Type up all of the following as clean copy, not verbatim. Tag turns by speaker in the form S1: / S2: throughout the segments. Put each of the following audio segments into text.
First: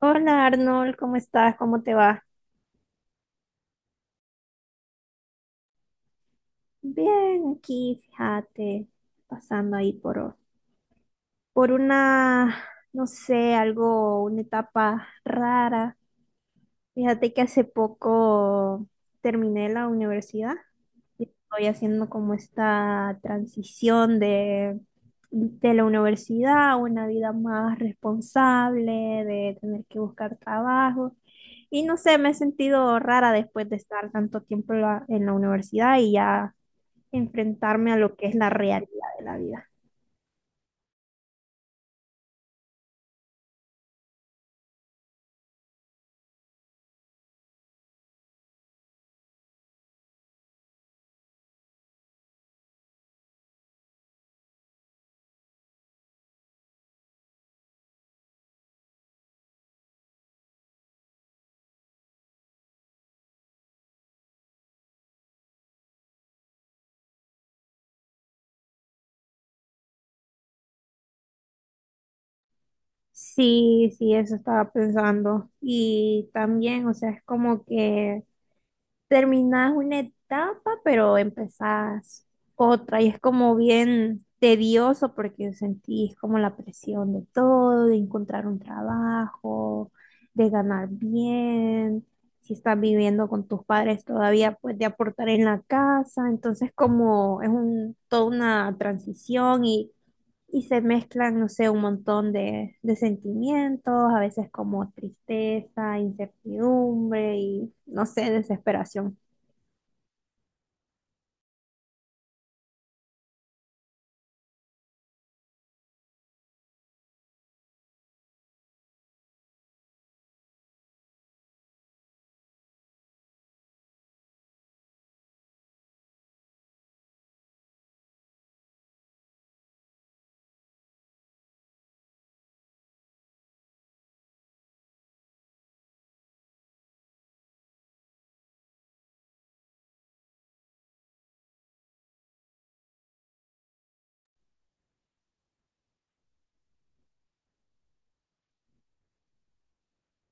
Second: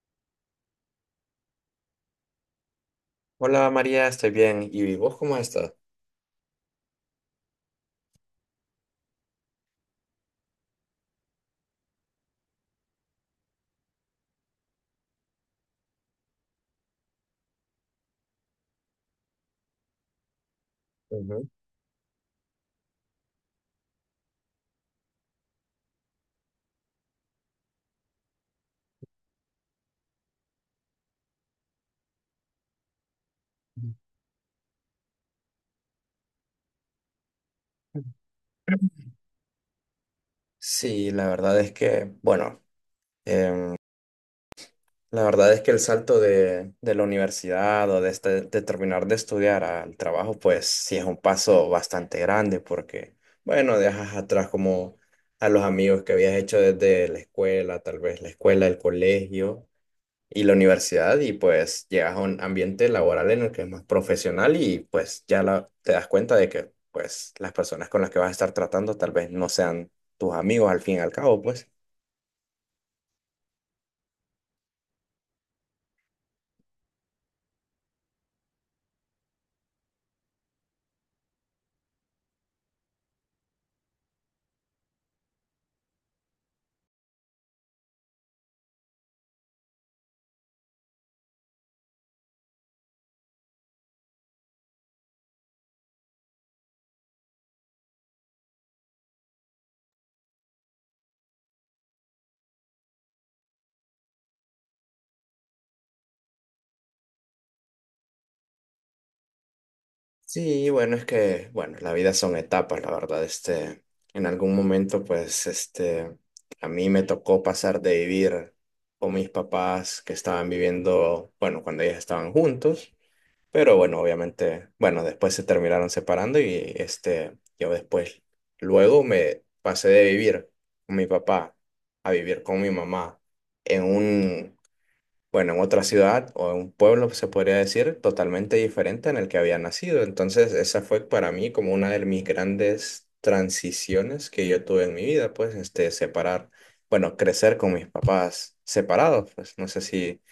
S1: Hola Arnold, ¿cómo estás? ¿Cómo te va?
S2: Hola María, estoy bien. ¿Y vos cómo estás?
S1: Bien, aquí, fíjate, pasando ahí por una, no sé, algo, una etapa rara. Fíjate que hace poco terminé la universidad y
S2: Ujú.
S1: estoy haciendo como esta transición de la universidad a una vida más responsable, de tener que buscar trabajo. Y no sé, me he sentido rara después de estar tanto tiempo en la universidad y ya enfrentarme a lo que es la realidad de la vida.
S2: Sí, la verdad es que, bueno, em, la verdad es que el salto de la universidad o de, de terminar de estudiar al trabajo, pues sí es un paso bastante grande porque, bueno, dejas atrás como a los amigos que habías hecho desde la escuela, tal vez la escuela, el colegio y la universidad, y pues llegas a un ambiente laboral en el que es más profesional, y pues ya te das cuenta de que pues las personas con las que vas a estar tratando tal vez no sean tus amigos al fin y al cabo, pues.
S1: Sí, sí, eso estaba pensando. Y también, o sea, es como que terminás una etapa, pero empezás otra y es como bien tedioso porque sentís como la presión de todo, de encontrar un trabajo, de ganar bien, si estás viviendo con tus padres todavía, pues de aportar en la casa, entonces como es un, toda una transición. Y... Y se mezclan, no sé, un montón de sentimientos, a veces como tristeza, incertidumbre y, no sé, desesperación.
S2: Sí, bueno, es que, bueno, la vida son etapas, la verdad, este, en algún momento pues este, a mí me tocó pasar de vivir con mis papás que estaban viviendo, bueno, cuando ellos estaban juntos. Pero bueno, obviamente, bueno, después se terminaron separando y este, yo después, luego me pasé de vivir con mi papá a vivir con mi mamá en un, bueno, en otra ciudad o en un pueblo, se podría decir, totalmente diferente en el que había nacido. Entonces, esa fue para mí como una de mis grandes transiciones que yo tuve en mi vida, pues, este, separar, bueno, crecer con mis papás separados, pues, no sé si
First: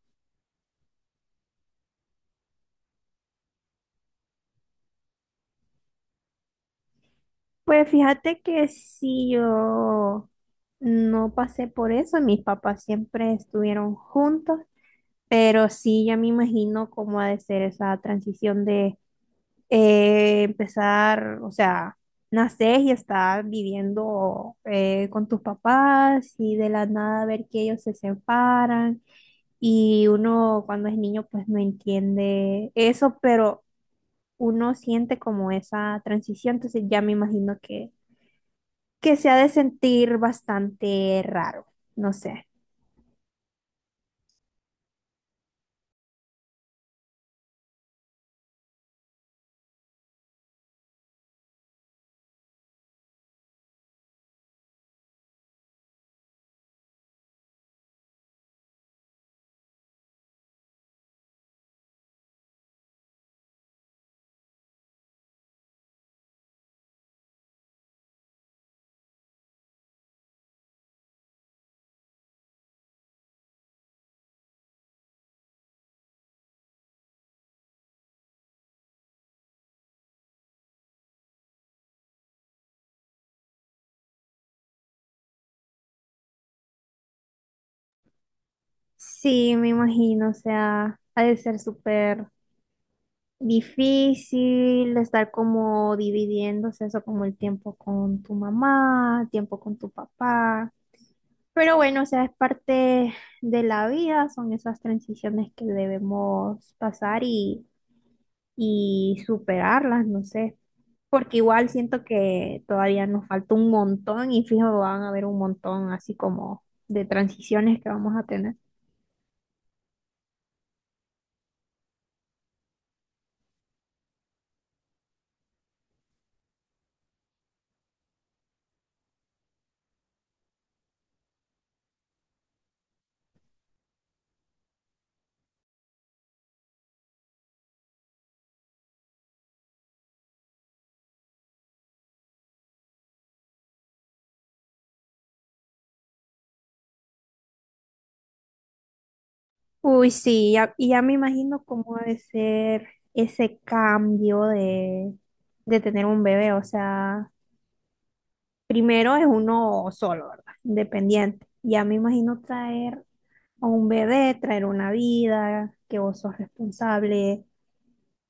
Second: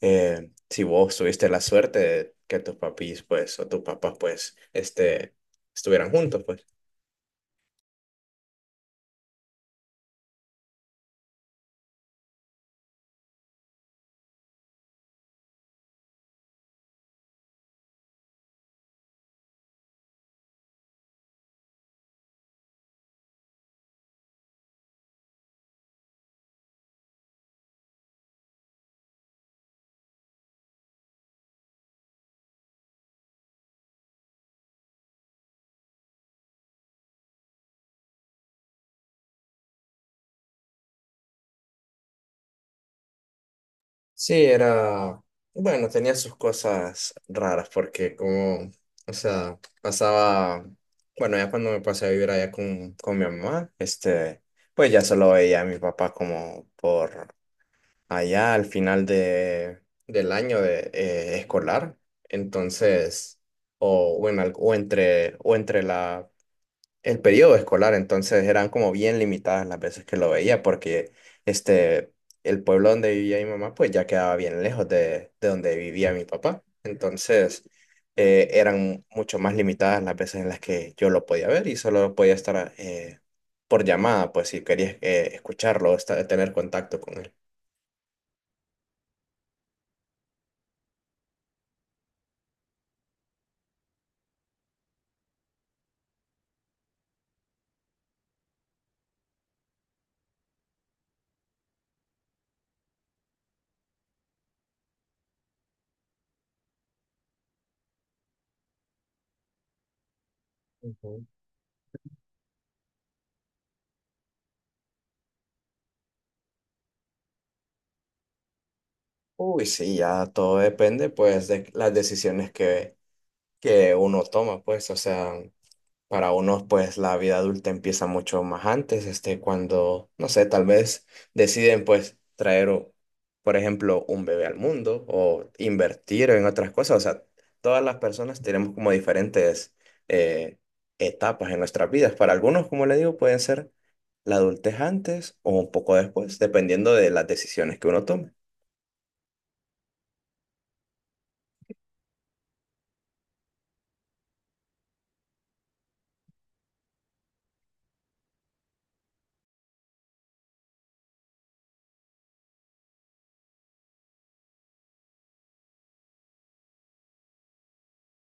S2: si vos tuviste la suerte de que tus papis, pues, o tus papás, pues, este, estuvieran juntos, pues.
S1: Pues fíjate que sí, yo no pasé por eso, mis papás siempre estuvieron juntos, pero sí, ya me imagino cómo ha de ser esa transición de empezar, o sea, nacer y estar viviendo con tus papás y de la nada ver que ellos se separan y uno cuando es niño pues no entiende eso, pero uno siente como esa transición, entonces ya me imagino que se ha de sentir bastante raro, no sé.
S2: Sí, era, bueno, tenía sus cosas raras porque como, o sea, pasaba, bueno, ya cuando me pasé a vivir allá con mi mamá, este, pues ya solo veía a mi papá como por allá al final de, del año de, escolar. Entonces, o en, o entre la el periodo escolar, entonces eran como bien limitadas las veces que lo veía, porque este, el pueblo donde vivía mi mamá, pues ya quedaba bien lejos de donde vivía mi papá. Entonces, eran mucho más limitadas las veces en las que yo lo podía ver, y solo podía estar por llamada, pues si quería escucharlo, tener contacto con él.
S1: Sí, me imagino, o sea, ha de ser súper difícil estar como dividiéndose eso como el tiempo con tu mamá, tiempo con tu papá. Pero bueno, o sea, es parte de la vida, son esas transiciones que debemos pasar y superarlas, no sé,
S2: Ujú.
S1: porque igual siento que todavía nos falta un montón y fijo, van a haber un montón así como de transiciones que vamos a tener.
S2: Uy, sí, ya todo depende pues de las decisiones que uno toma, pues, o sea. Para unos, pues la vida adulta empieza mucho más antes, este, cuando, no sé, tal vez deciden, pues, traer, por ejemplo, un bebé al mundo o invertir en otras cosas. O sea, todas las personas tenemos como diferentes eh, etapas en nuestras vidas. Para algunos, como le digo, pueden ser la adultez antes o un poco después, dependiendo de las decisiones que uno tome.
S1: Uy, sí, ya- y ya me imagino cómo ha de ser ese cambio de tener un bebé. O sea, primero es uno solo, ¿verdad? Independiente. Ya me imagino traer a un bebé, traer una vida, que vos sos responsable,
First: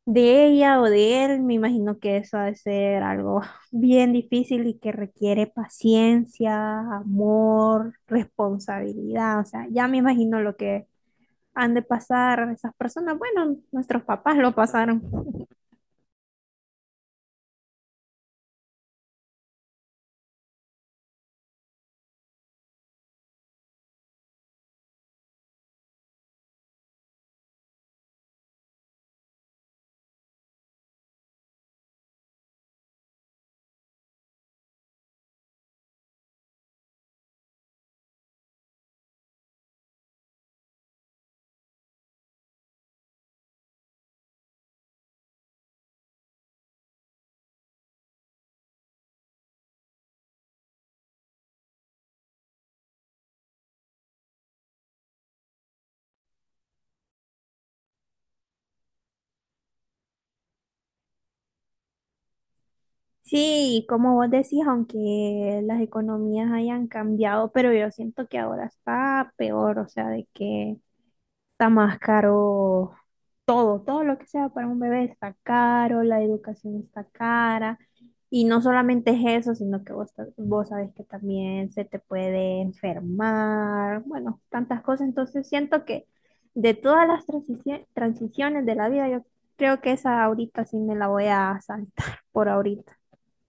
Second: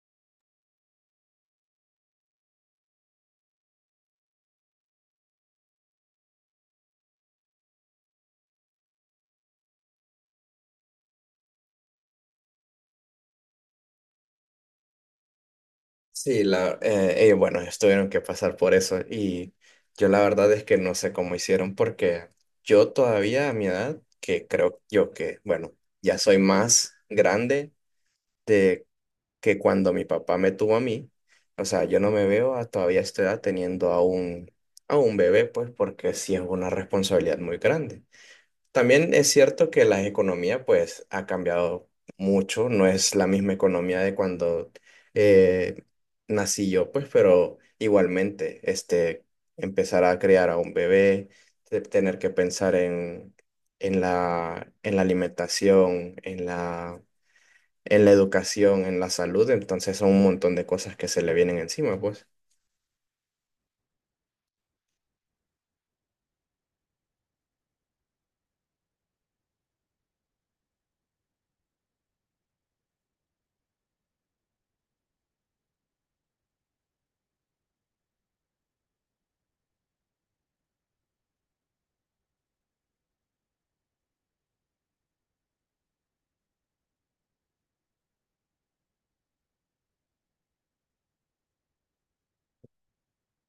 S1: de ella o de él, me imagino que eso ha de ser algo bien difícil y que requiere paciencia, amor, responsabilidad. O sea, ya me imagino lo que han de pasar esas personas. Bueno, nuestros papás lo pasaron.
S2: Sí, la, ellos, bueno, ellos tuvieron que pasar por eso, y yo la verdad es que no sé cómo hicieron porque yo todavía a mi edad, que creo yo que, bueno, ya soy más grande de que cuando mi papá me tuvo a mí, o sea, yo no me veo a todavía a esta edad teniendo a un bebé, pues porque sí es una responsabilidad muy grande. También es cierto que la economía pues ha cambiado mucho, no es la misma economía de cuando eh, nací yo, pues, pero igualmente, este, empezar a criar a un bebé, tener que pensar en la alimentación, en la educación, en la salud, entonces son un montón de cosas que se le vienen encima, pues.
S1: Sí, y como vos decís, aunque las economías hayan cambiado, pero yo siento que ahora está peor, o sea, de que está más caro todo, todo lo que sea para un bebé está caro, la educación está cara. Y no solamente es eso, sino que vos, ta- vos sabés que también se te puede enfermar, bueno, tantas cosas. Entonces siento que de todas las transiciones de la vida, yo creo que esa ahorita sí me la voy a saltar por ahorita.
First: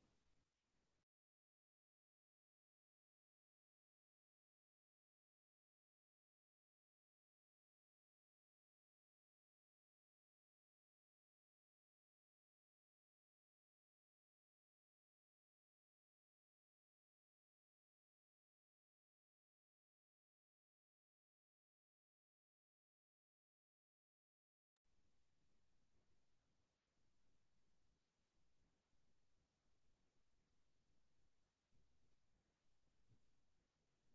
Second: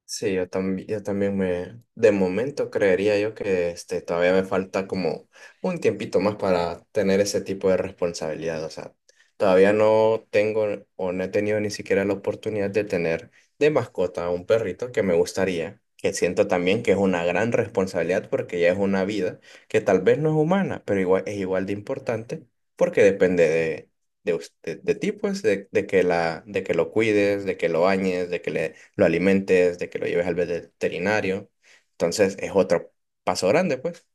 S2: Sí, yo también me, de momento creería yo que este, todavía me falta como un tiempito más para tener ese tipo de responsabilidad. O sea, todavía no tengo o no he tenido ni siquiera la oportunidad de tener de mascota a un perrito que me gustaría, que siento también que es una gran responsabilidad porque ya es una vida que tal vez no es humana, pero igual, es igual de importante porque depende de usted, de ti, pues, de que la, de que lo cuides, de que lo bañes, de que le lo alimentes, de que lo lleves al veterinario. Entonces es otro paso grande, pues.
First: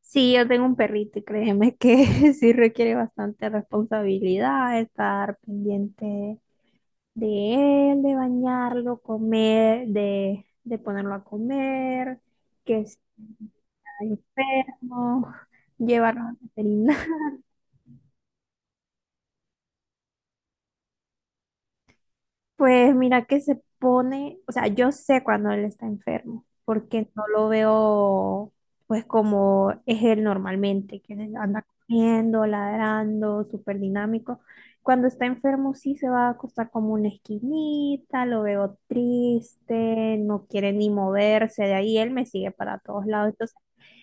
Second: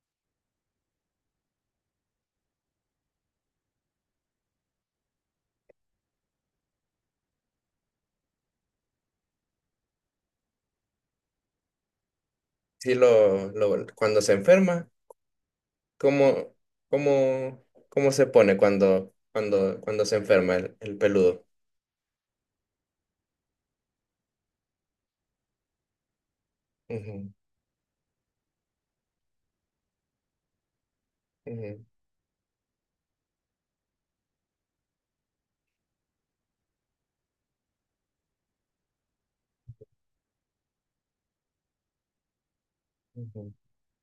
S1: Sí, yo tengo un perrito y créeme que sí requiere bastante responsabilidad estar pendiente de él, de bañarlo, comer, de ponerlo a comer, que
S2: Si
S1: si
S2: lo,
S1: está
S2: cuando se enferma,
S1: enfermo, llevarlo al
S2: ¿cómo,
S1: veterinario.
S2: cómo, cómo se pone cuando, cuando, cuando se enferma el peludo?
S1: Pues mira que se pone, o sea, yo sé cuando él está enfermo, porque no
S2: Ujú,
S1: lo veo pues como es él normalmente, que anda
S2: ujú,
S1: corriendo, ladrando, súper dinámico. Cuando está enfermo sí se va a acostar como una esquinita, lo veo triste, no quiere ni moverse de ahí, él me sigue para todos lados,
S2: ujú.
S1: entonces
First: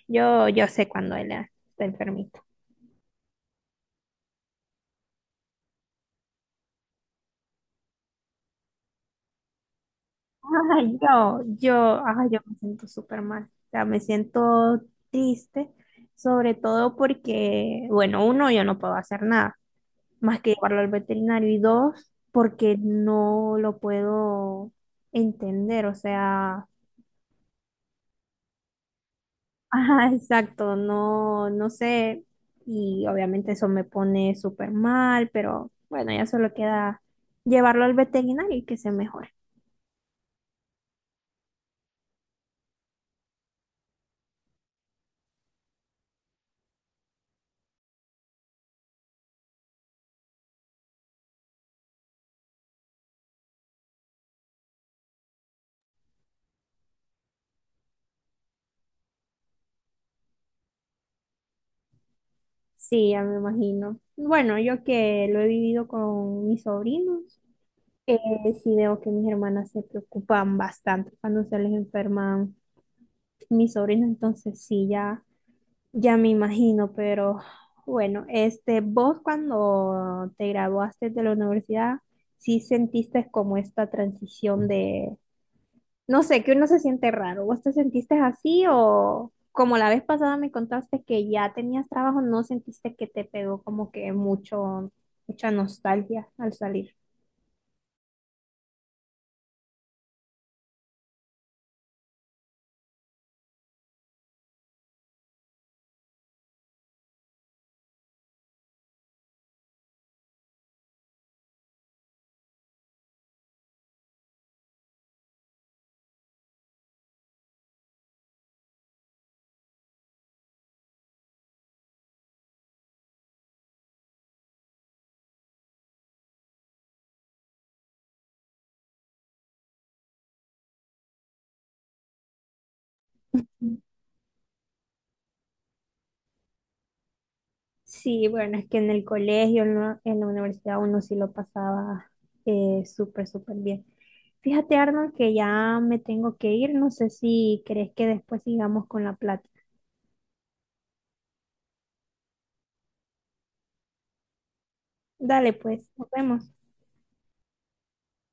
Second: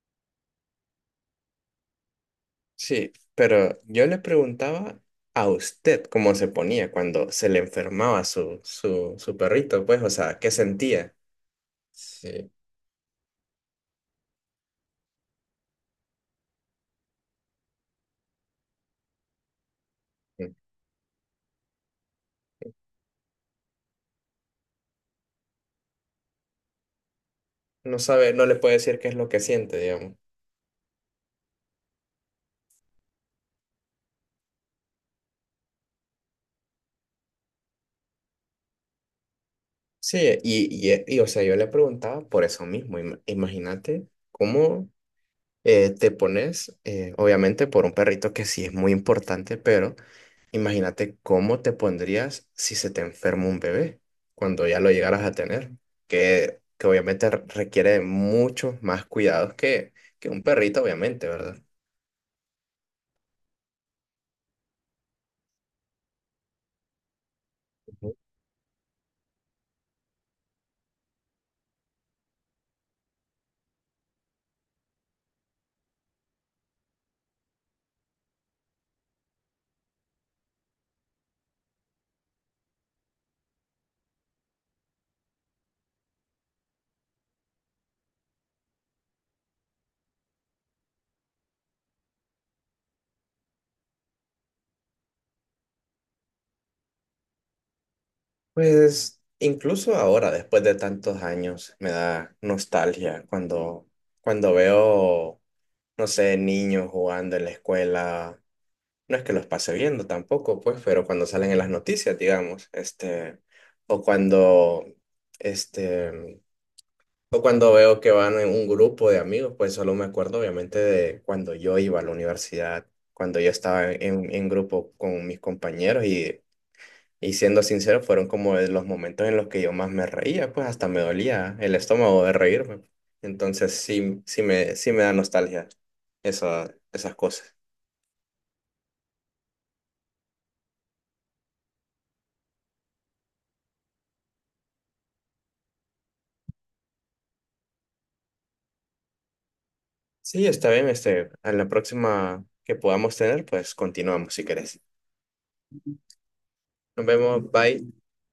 S1: yo sé cuando él está enfermito.
S2: Sí, pero yo le preguntaba a usted cómo se ponía cuando se le enfermaba su, su, su perrito, pues, o sea, ¿qué
S1: Ay,
S2: sentía?
S1: yo, ay, yo
S2: Sí.
S1: me siento súper mal. O sea, me siento triste, sobre todo porque, bueno, uno, yo no puedo hacer nada más que llevarlo al veterinario y dos, porque no lo puedo entender. O sea,
S2: No sabe, no le puede decir qué es lo que siente,
S1: ajá,
S2: digamos.
S1: exacto, no, no sé. Y obviamente eso me pone súper mal, pero bueno, ya solo queda llevarlo al veterinario y que se mejore.
S2: Sí, y, o sea, yo le preguntaba por eso mismo. Imagínate cómo te pones, obviamente por un perrito que sí es muy importante, pero imagínate cómo te pondrías si se te enferma un bebé cuando ya lo llegaras a tener, que obviamente requiere de muchos más cuidados que un perrito, obviamente, ¿verdad?
S1: Sí, ya me imagino. Bueno, yo que lo he vivido con mis sobrinos,
S2: Ujú.
S1: eh, sí veo que mis hermanas se preocupan bastante cuando se les enferman mis sobrinos, entonces sí, ya, ya me imagino, pero bueno, este, vos cuando te graduaste de la universidad, ¿sí sentiste como esta transición de, no sé, que uno se siente raro? ¿Vos te sentiste así o como la vez pasada me contaste que ya tenías trabajo, no sentiste que te pegó como que mucho, mucha nostalgia al salir?
S2: Pues incluso ahora, después de tantos años, me da nostalgia cuando, cuando veo no sé, niños jugando en la escuela. No es que los pase viendo tampoco, pues, pero cuando salen en las noticias, digamos, o cuando, este, o cuando veo que van en un grupo de amigos, pues solo me acuerdo obviamente de cuando yo iba a la universidad, cuando yo estaba en grupo con mis compañeros, y siendo sincero, fueron como de los momentos en los que yo más me reía, pues hasta me dolía el estómago de reírme. Entonces sí, sí me da nostalgia esa, esas cosas.
S1: Sí, bueno, es que en el colegio, en la universidad uno sí lo pasaba súper, súper bien. Fíjate, Arnold, que ya me tengo que ir. No sé si crees que después sigamos con la plática.
S2: Sí, está bien, este, a la próxima que podamos tener, pues continuamos si querés.
S1: Dale, pues, nos vemos.
S2: Nos vemos, bye.